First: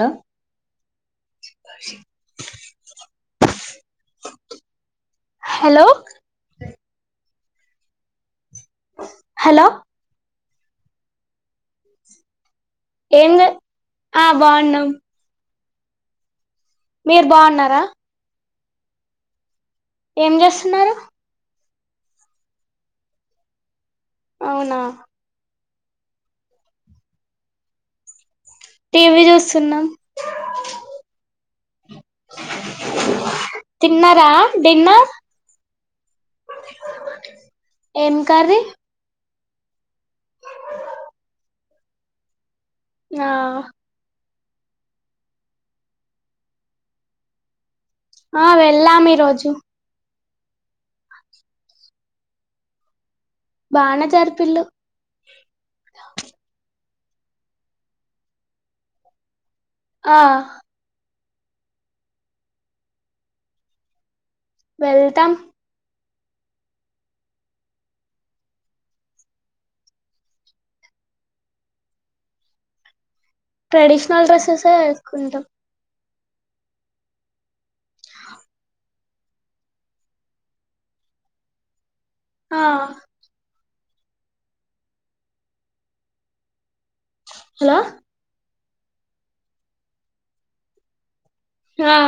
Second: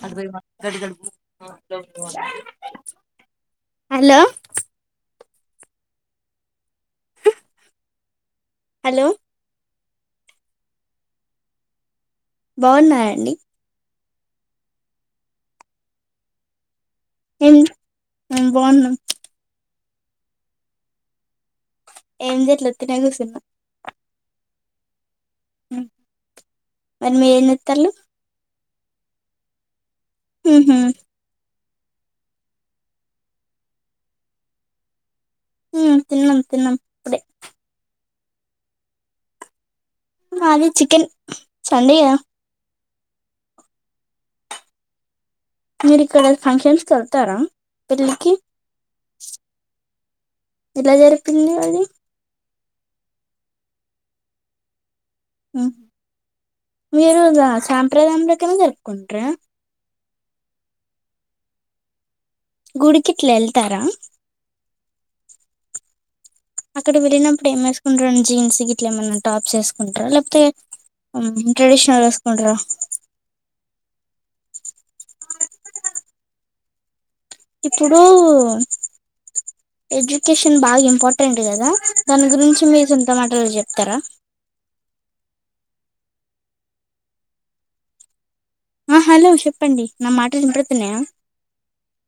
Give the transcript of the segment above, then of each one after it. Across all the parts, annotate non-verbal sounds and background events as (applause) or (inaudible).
Hello hello hello hello hello ఏం బాన్నారండి ఆ బాన్నాం మీరు బాన్నారా బాన్నం ఏం చేస్తున్నారు ఏం చెయ్యట్లే ఉర్కనే కూసున్నాం అవునా మరి మీరేం చెత్తాలు టీవీ చూస్తున్నాం హహ తిన్నారా నిన్న ఉ తిన్నాం తిన్నాం ఇప్పుడే ఏం కర్రీ మాది చికెన్ సండే గా ఆ మీరు ఇక్కడ ఫంక్షన్స్కి వెళ్తారా? పెళ్ళికి ఆ వెళ్ళాం ఈ రోజు ఎలా జరిపిరింది అది బానే జరిపిల్లు ఆ మీరు సాంప్రదారకైనా జరుపుకుంటారా ఆ గుడికిట్ల వెళ్తారా? వెళ్తాం అక్కడ వెళ్ళినప్పుడు ఏం వేసుకుంటారండి జీన్స్ ఇట్లా ఏమన్నా టాప్స్ వేసుకుంటారా లేకపోతే ట్రెడిషనల్ వేసుకుంటారా ట్రెడిషనల్ డ్రెస్సెస్ ఎ వేసుకుంటాం ఇప్పుడు ఎడ్యుకేషన్ బాగా ఇంపార్టెంట్ కదా దాని ఆ గురించి మీ సంత మాటలు చెప్పి ఇత్తర హలో ఆ హలో చెప్పండి నా మాటలు వినిపిడుతున్నాయా ఆ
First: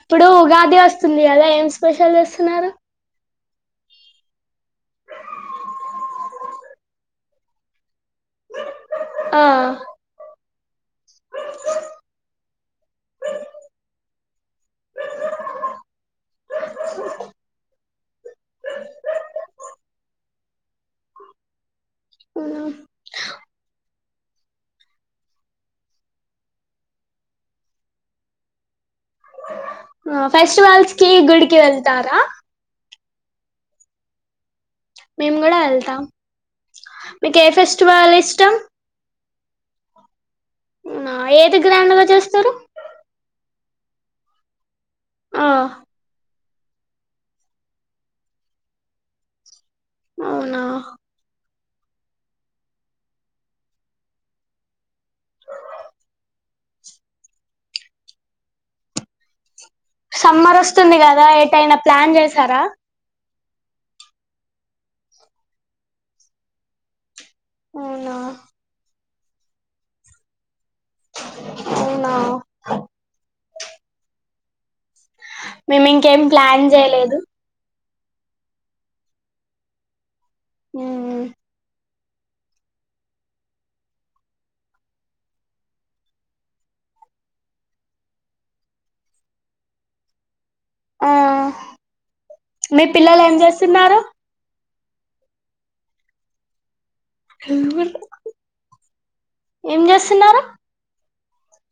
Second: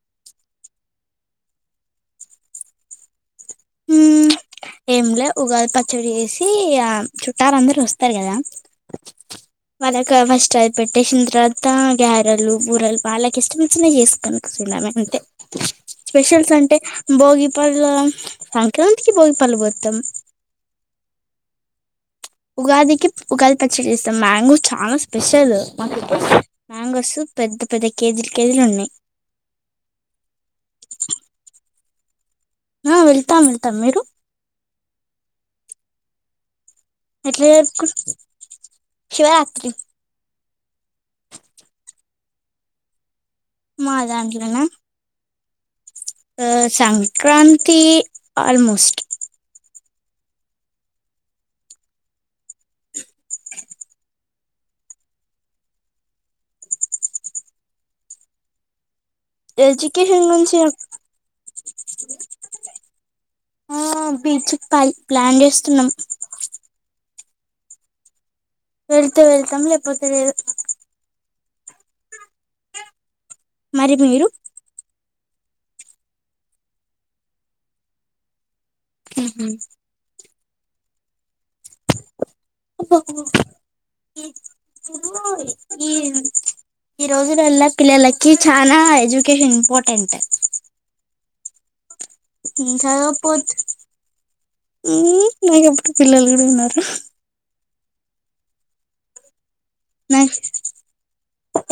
ఇప్పుడు ఉగాది వస్తుంది కద ఏం స్పెషల్ చేస్తున్నారు ఉమ్ ఏమిలే ఉగాది పచ్చడి వేసి ఆ చుట్టారు అందరుూ వస్త చెరు కదా ఆ వాళ్ళకు ఫస్ట్ అయి పెట్టేసిన తర్వాత గ్యారలు బూరలు బాలా కష్టంతున చేసుకున్నాను సినమ అంటే స్పెషల్స్ అంటే భోగి పళ్ళం సంక్రాతికి బగి పల్ వతం ఉగాదకి ఉగాల్ పచ్చ ఇ మ్యాంగో చాలా స్పెషల్ మాకు మ్యాంగోస్ పెద్ద పెద్ద కేజీలు కేజీలు ఉన్నాయి దారా ఆ వెళ్తాం వెళ్తాం మీరు మేము కూడా వెళ్తాం మీకు ఏ ఎట్లా జరుపుకు ఫెస్టివల్ ఇష్టం శివరాత్రి నా ఏది గ్రాండ్ చేస్తారు మా దాంట్లోనే ఆ ఆ సంక్రాంతి ఆల్మోస్ట్ అవునా ఎడ్యుకేషన్ గురించి సమ్మర్ వస్తుంది కదా ఎటైనా ప్లాన్ చేసారా ఆ బీచ్కి పాల్ ప్లాన్ చేస్తున్నాం అవునా వెళ్తే వెళ్తాం లేకపోతే లేదు. అవునా మరి మీరు మేమి ఇంకేం ప్లాన్ చేయలేదు. హు హు ఊ ఈ రోజులల పిల్లలకి చానా ఎడ్యుకేషన్ ఇంపార్టెంట్ ఆ మీ పిల్లలు ఏం చేస్తున్నారు. ఊమ్ నీకు అప్పుడే పిల్లలు కూడా ఉన్నార ఉ ఏం చేస్తున్నారు.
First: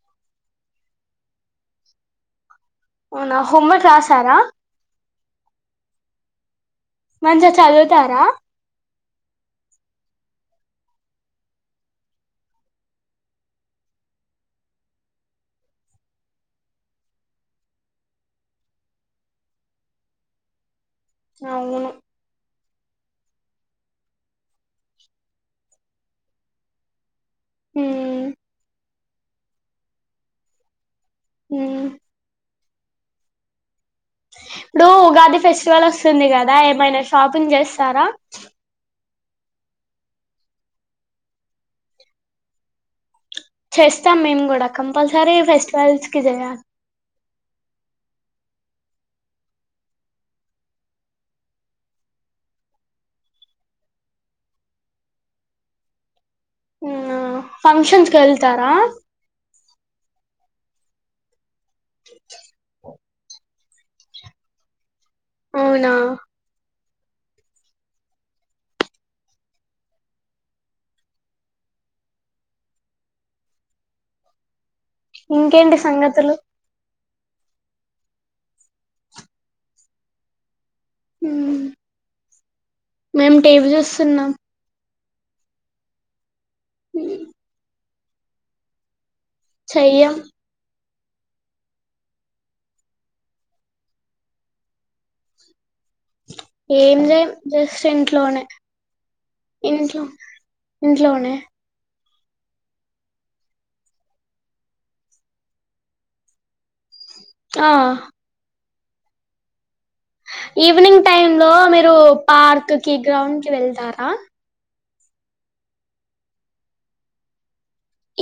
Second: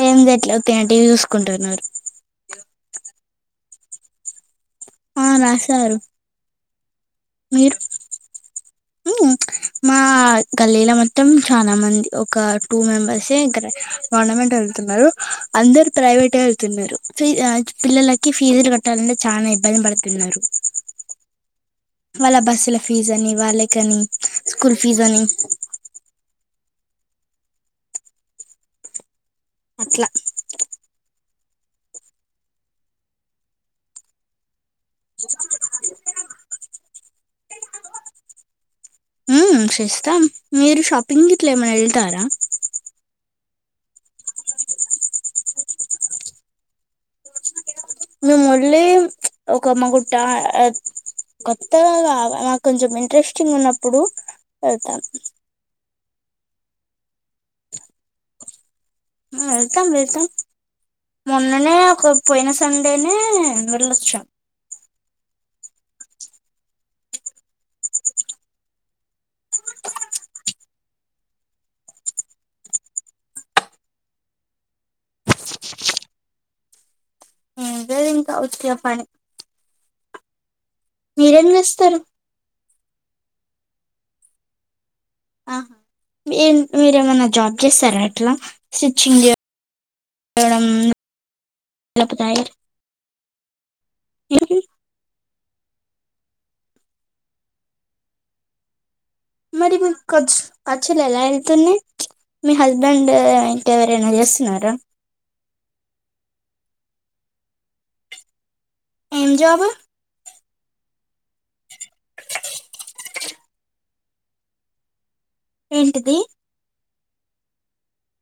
ఏమి జేయట్లా ఊరకనే టీవి చూసుకుంటున్నారు అవునా హోంవర్క్ రాసారా ఆ రాశారు. మంచిగ మీరు చదువుతారా మా గల్లీలో మొత్తం చాలా మంది ఒక టూ మెంబర్స్ ఏ గవర్నమెంట్ వెళ్తున్నారు. అందరు ప్రైవేటే వెళ్తున్నారు. పిల్లలకి ఫీజులు కట్టాలంటే చాన ఇబ్బంది పడుతున్నారు. అవున్ వాళ్ళ బస్సుల ఫీజు అని వాళ్ళకని స్కూల్ ఫీజు అని హ్మ్మ్ ఉ అట్ల హూ అ డు ఉగాది ఫెస్టివల్ వస్ వస్తుంది కదా ఏమైనా షాపింగ్ చేస్తారా ఉమ్ చేస్తాం మీరు షాపింగ్ ఇట్ల ఏమని వెళ్తారా చేస్తాం మేము కూడా కంపల్సరీ ఫెస్టివల్స్ కి చేయాలి మేము ఒళ్ళీ ఒక మా గుట్ట కొత్తగా మాకు కొంచెం ఇంట్రెస్టింగ్ ఉన్నప్పుడు వెళ్తాం ఆ ఫంక్షన్స్ కి వెల్తారా ఆ వెల్త వెల్తమ్ మొన్ అన్ననే ఒక పోయిన సండేనే నిర్లక్షం అవునా ఇంకేంటి సంగతులు ఏం లేదు ఇంకా వచ్చా పైనే మీరేం మ్మ్. చేస్తరు మేము టీవ్ చూస్తున్నాం ఆహ మీరు మ్మ్. ఏమన్నా జాబ్ చేస్తార స్టిచింగ్ ఏ చెయ్యం ఎవరికీ ఏం చెయన్ జస్ట్ ఇంట్లోనే మరి మీ ఇంట్లో కొచ్చ్ పచ్చల ఎలా ఇంట్లోనే వెళ్తుంది మీ హస్బెండ్ ఇంక ఏవరైనా చేస్తున్నారా ఆ ఏం జాబ్ ఈవినింగ్ టైమ్ లో మీరు పార్క్ కి గ్రౌండ్ కి వెళ్తారా ఏంటాది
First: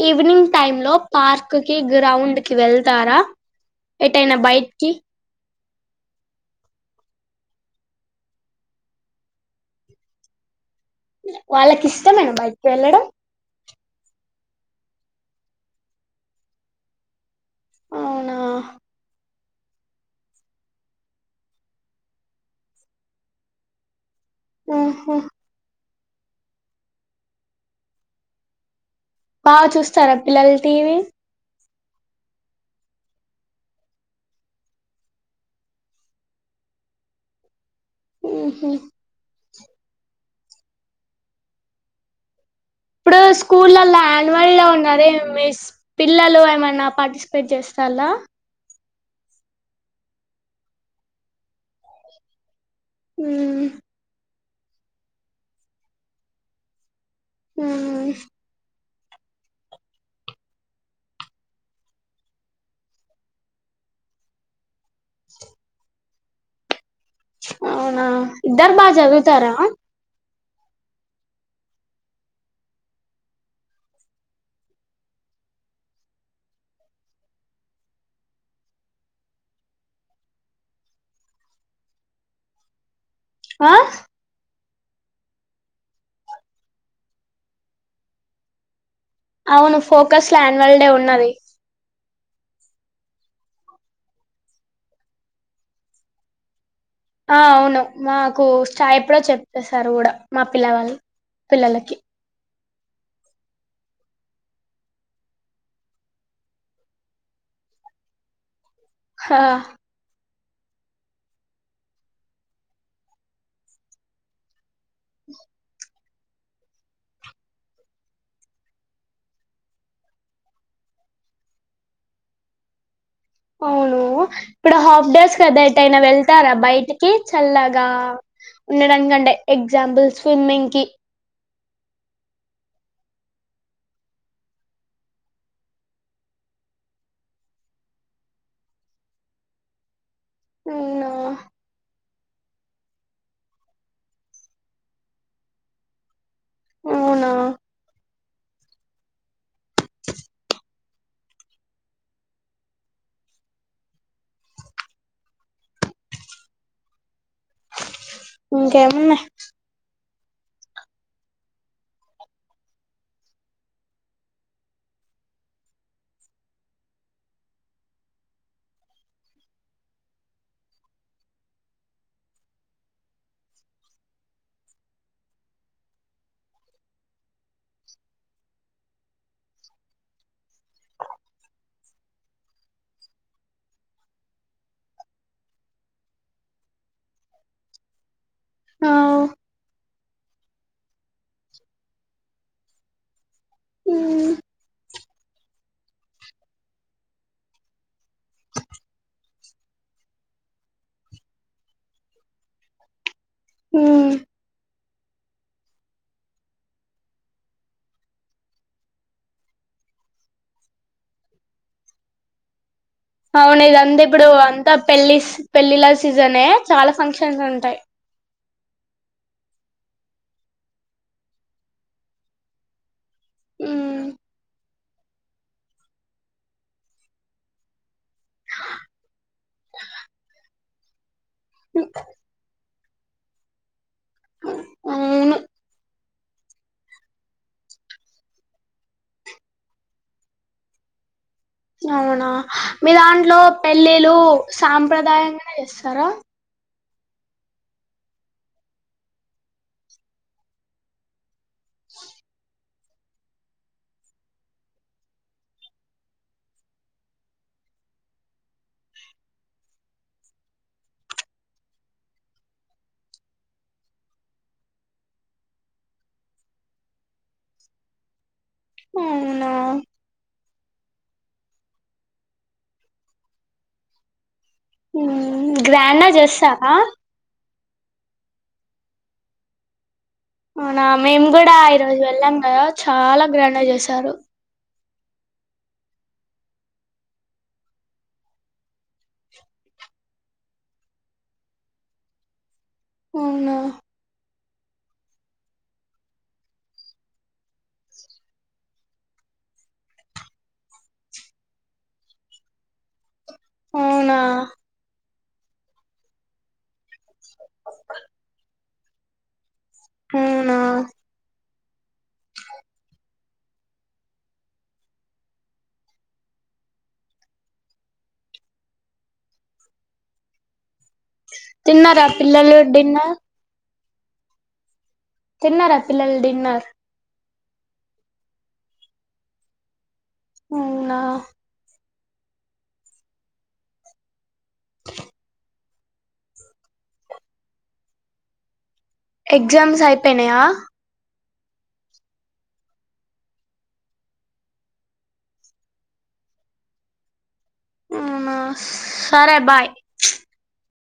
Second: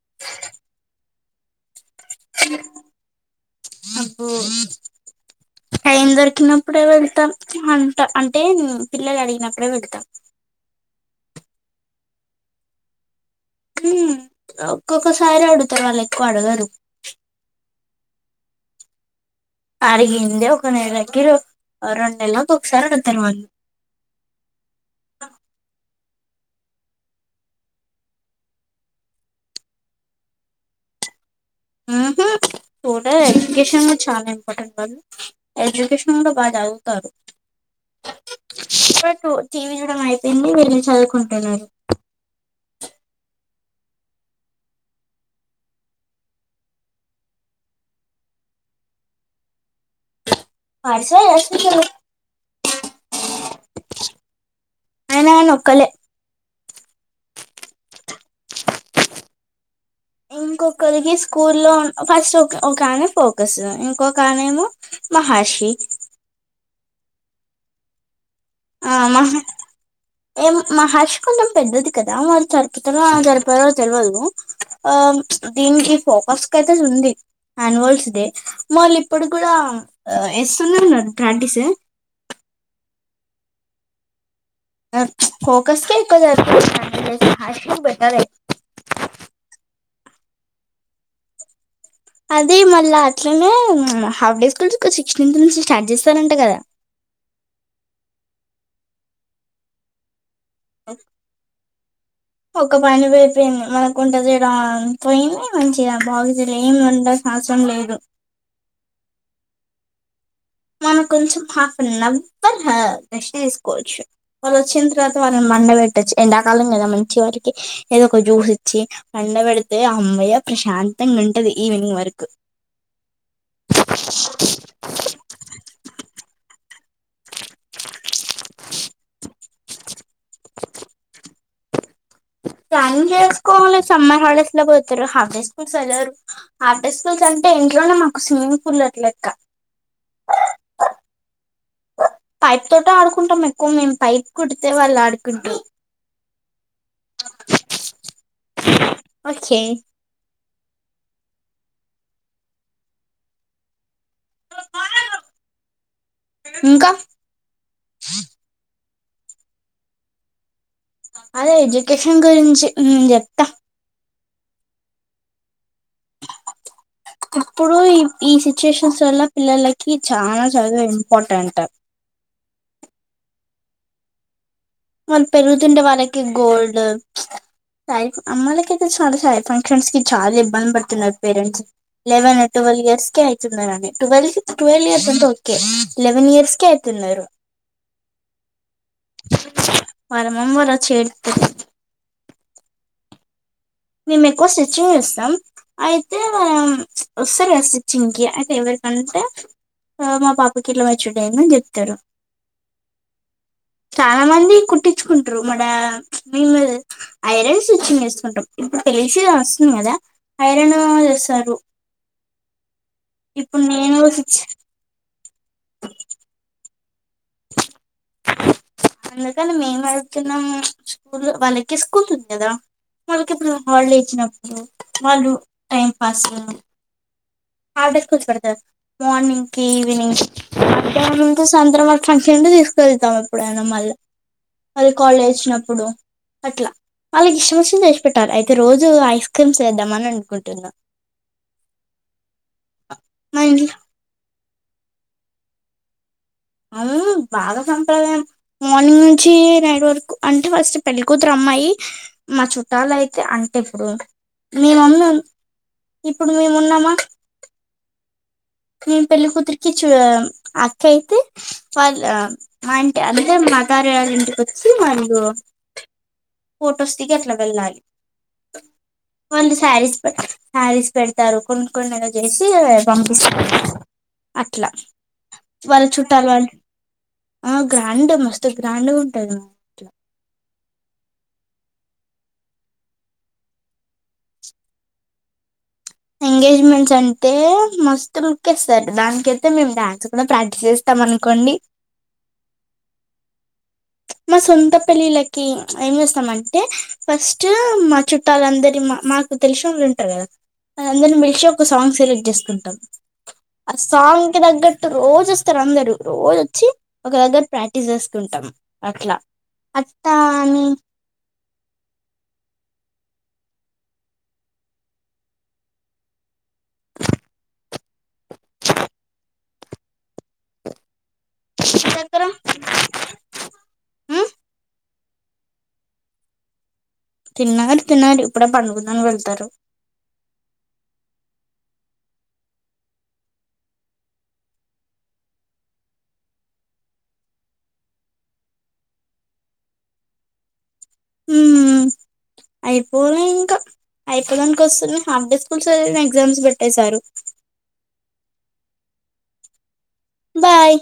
ఈవినింగ్ టైమ్ లో పార్క్ గ్రౌండ్ కి వెళ్తారా అబ్బో ఎటైనా బయట్కి టైం దొరికినప్పుడే వెళ్తాం అంట అంటే పిల్లలు అడిగినప్పుడే వెళ్తాం వాళ్ళకి ఇష్టమేనా బయట్కి వెళ్ళడం మ్మ్ ఒక్కొక్కసారి అడుగుతారు వాళ్ళ ఎక్కువ అడగరు ఉ హ అడిగిందే ఒక నెలకి రెండు నెల్లకి ఒకసారి అడగుతారు వాళ్ళు ఆహా బాగా చూస్తారా పిల్లల టీవీ పోతే ఎడ్యుకేషన్ చాలా ఇంపార్టెంట్ వాళ్ళు ఎడ్యుకేషన్ బాగా చదువుతారు ఉహు పెటూ టీవి చూడ్డం అయిపోయింది వెళ్ళి చదువుకుంటన్నాడు ఇప్పుడు స్కూల్లో యాన్యువల్ లో ఉన్నారే మీ పిల్లలు ఏమన్నా పార్టిసిపేట్ చేస్తలా వర్షాలు వస్తున్నాయి గా ఆయనగాని ఒక్కలే అవున ఇంకొకరికి స్కూల్లో ఫస్ట్ ఒక ఆమె ఫోకస్ ఇంకొక ఆమె ఏమో మహర్షి అవునా ఇద్దరు బాగా ఆ మహ చదువుతారా ఏం మాహర్షి కొంచెం పెద్దది కదా మళ్ళ సరిపుతాదొ సరిపొదొ తెలవదు ఆ దీనికి ఫోకస్ కయితే ఉంది అన్వల్స్ డే వాళ్ళు ఇప్పుడు కూడా ఇస్తున్నారున్నారు గా ప్రాక్టీస్ ఆ ఫోకస్ కే ఎక్కువ సరిపోతాది (unintelligible) హష బెటర్ అది అవును ఫోకస్ లో యన్యువల్ డే ఉన్నది అదే మళ్ళా అట్లనే హాఫ్ డే స్కూల్ సిక్స్టీన్త్ నుంచి స్టార్ట్ చేస్తారంట కదా ఆ అవును మాకు స్టాటర్డే చెప్పేశారు కూడా మా పిల్లవాళ్ళు పిల్లలకి ఒక పని పడిపోయింది లేకుంటే వంట చేయడం పోయింది మంచిగా బాగుంది ఏమ్ వండాల్సిన అవసరం లేదు హా మనం కొంచెం హాఫ్న్ంతా రెస్ట్ తీసుకోవచ్చు వాళ్ళు వచ్చిన వ (unintelligible) ళ మండే బొయ్ తేచ్చి ఎండాకాలం గదా మంచి వారికి ఏదో ఒక జ్యూస్ ఇచ్చి అండ పెడితే, అమ్మయ్య ప్రశాంతంగా ఉంటది ఈవినింగ్ వరకు. అవును ఇప్పుడ్ హాఫ్ డేస్క్ కద ఎటైనా వెళ్తారా బయటికి చల్లగా ఉండటంకంటే ఎగ్జాంపుల్స్ స్విమ్మింకి ప్లానింగ్ చేసుకోవాలి సమ్మర్ హాడేస్ లో పోతారు హాఫే స్కూల్స్ వెళ్లరు, హాఫే స్కూల్స్ అంటే ఇంట్లోనే మాకు స్విమ్మింగ్ పూల్ అట్లెక్క. వున్నా పైప్ తోట ఆడుకుంటాం ఎక్కువ మేము పైప్ కుడితే వాళ్ళు ఆడుకుంటా. అవునా వచ్చే ఇంకా ఉమ్మ్ ఏమున్నాయి అదే ఎడ్యుకేషన్ గురించి చెప్తా ఇప్పుడు ఈ సిచ్యుయేషన్స్ వల్ల పిల్లలకి చాలా చదువు ఇంపార్టెంట్ వాళ్ళ్ పెరుగుతుండే వాళ్ళకి గోల్డ్ సారీ అమ్మాలకి అయితే చాలా శారీ ఫంక్షన్స్ కి చాలా ఇబ్బంది పడుతున్నారు. పేరెంట్స్ లెవెన్ ట్వెల్వ్ ఇయర్స్ కి అయితున్నారుడి, ట్వెల్వ్ కి ట్వెల్వ్ ఇయర్స్ అంటే ఓకే లెవెన్ ఇయర్స్ కి అయితున్నారు. ఔ వరమమ్ వర చెడుతే నిమ్మే మ్మ్ కోసే చీగ్స్ తం అయితే మరం వస్తారుగా స్విచ్చింగ్ కి అయితే ఎవరి అంటే మా పాప్ వాకిట్లోవచ్చడయి తీరు ఉమ్ చాలా మంది కుట్టి నేర్చుకుంటారు మా డా మేము ఐరన్స్ సిచ్చింగ్ చేసుకుంటాం ఇప్పుడు తెలిసేది వస్తుంది కదా ఐరన్ చేసారు అవునది అంతే ఇప్పుడు అంతా పెళ్లి పెళ్ళిళ్ళ సీజనే చాలా ఫంక్షన్స్ ఉంటాయి. అందుకని మేము వెళ్తున్నాము స్కూల్ వాళ్ళకి స్కూల్ ఉంది కదా వాళ్ళకి ఎప్పుడు హాలిడే ఉమ్ ఇచ్చినప్పుడు వాళ్ళు టైం పాసు ఆడర్కుడుత మార్నింగ్ క ఈవినింగ్ మధ్యాహ్నం నుంచి సాయంత్ర రెండు తీసుకెళ్తాం ఎప్పుడైనా మళ్ళీ మరి కాలేజ్ అవును వచ్చినప్పుడు. అట్లా వాళ్ళకి ఇష్టం వచ్చంది తెసి పెట్టాలి అయితే రోజు ఐస్ క్రీమ్స్ వేద్దామని అనుకుంటున్నా అవునా మీ దాంట్లో మా ఇంట్లో పెళ్ళిళ్ళు సాంప్రదాయగనే చేస్తారా అవు బాగా సంప్రదాయం మార్నింగ్ నుంచి నైట్ వరకు అంటే ఫస్ట్ పెళ్ళికతురు అమ్మాయి మా చుట్టాలు అయితే అంటే ఇప్పుడు మీ మమ్మీ ఇప్పుడు మేము ఉన్నామా నేను పెళ్లికతురికి చ అక్క అయితే వాళ్ళ ఆ ఇంటి అంటే మా తార వాళ ఇంటికి వచ్చి వాళ్ళు ఫోటోస్ కట్లా వెళ్ి వ అవునా సారీస్ పె శారీస్ పెడతారు కొన్ని కొన్నిలు చేసి పం ఉ వాళ్ళ గ్రాండ్ గా చుట్టాలు వాళ్ళు చేస్తారా ఆ గ్రాండ్ మస్తు గ్రాండ్గా ఉంటుంది మా అవునా మేము కూడా ఈరోజు వెళ్ళాం కదా చాలా గ్రాండ్ గా చేశారు ఎంగేజ్మెంట్స్ అంటే మస్తు క్ేస్తారు దానికైతే మేము డ్యాన్స్ కూడా ప్రాక్టీస్ చేస్తాం అనుకోండి అవునా మా సొంత పెళ్ళిళ్ళకి ఏం చేస్తామ అంటే ఫస్ట్ మా చుట్టాలందరి మా మాకు తెలిసిన వాళ్ళు ఉంటారు కదా అ అందరి మలిచి ఒక సాంగ్ సెలెక్ట్ చేసుకుంటాం ఆ అవునా సాంగ్ కి తగ్గట్టు రోజు చూస్తారు అందరుూ రోజోచ్చి ఒకదగర ప్రాక్టీస్ చేసుకుంటాం అట్లా అవునా అత్తాని తిన్నారా దగ్గర పిల్లలు డిన్నర్ ఉమ్, తిన్నారా పిల్లలు డిన్నార్ తిన్నారు తిన్నారు ఇప్పుడే పండుకున్నారు ఇద్దరు అవునా ఎగ్జామ్స్ అయిపోయినాయా ఉ అయిపోలే ఇంకా అయిపోదనినికి వస్తు హాఫ్ డే స్కూల్స్ది ఎగ్జామ్స్ పెట్టేశారు అవునా సరే బాయ్ బాయ్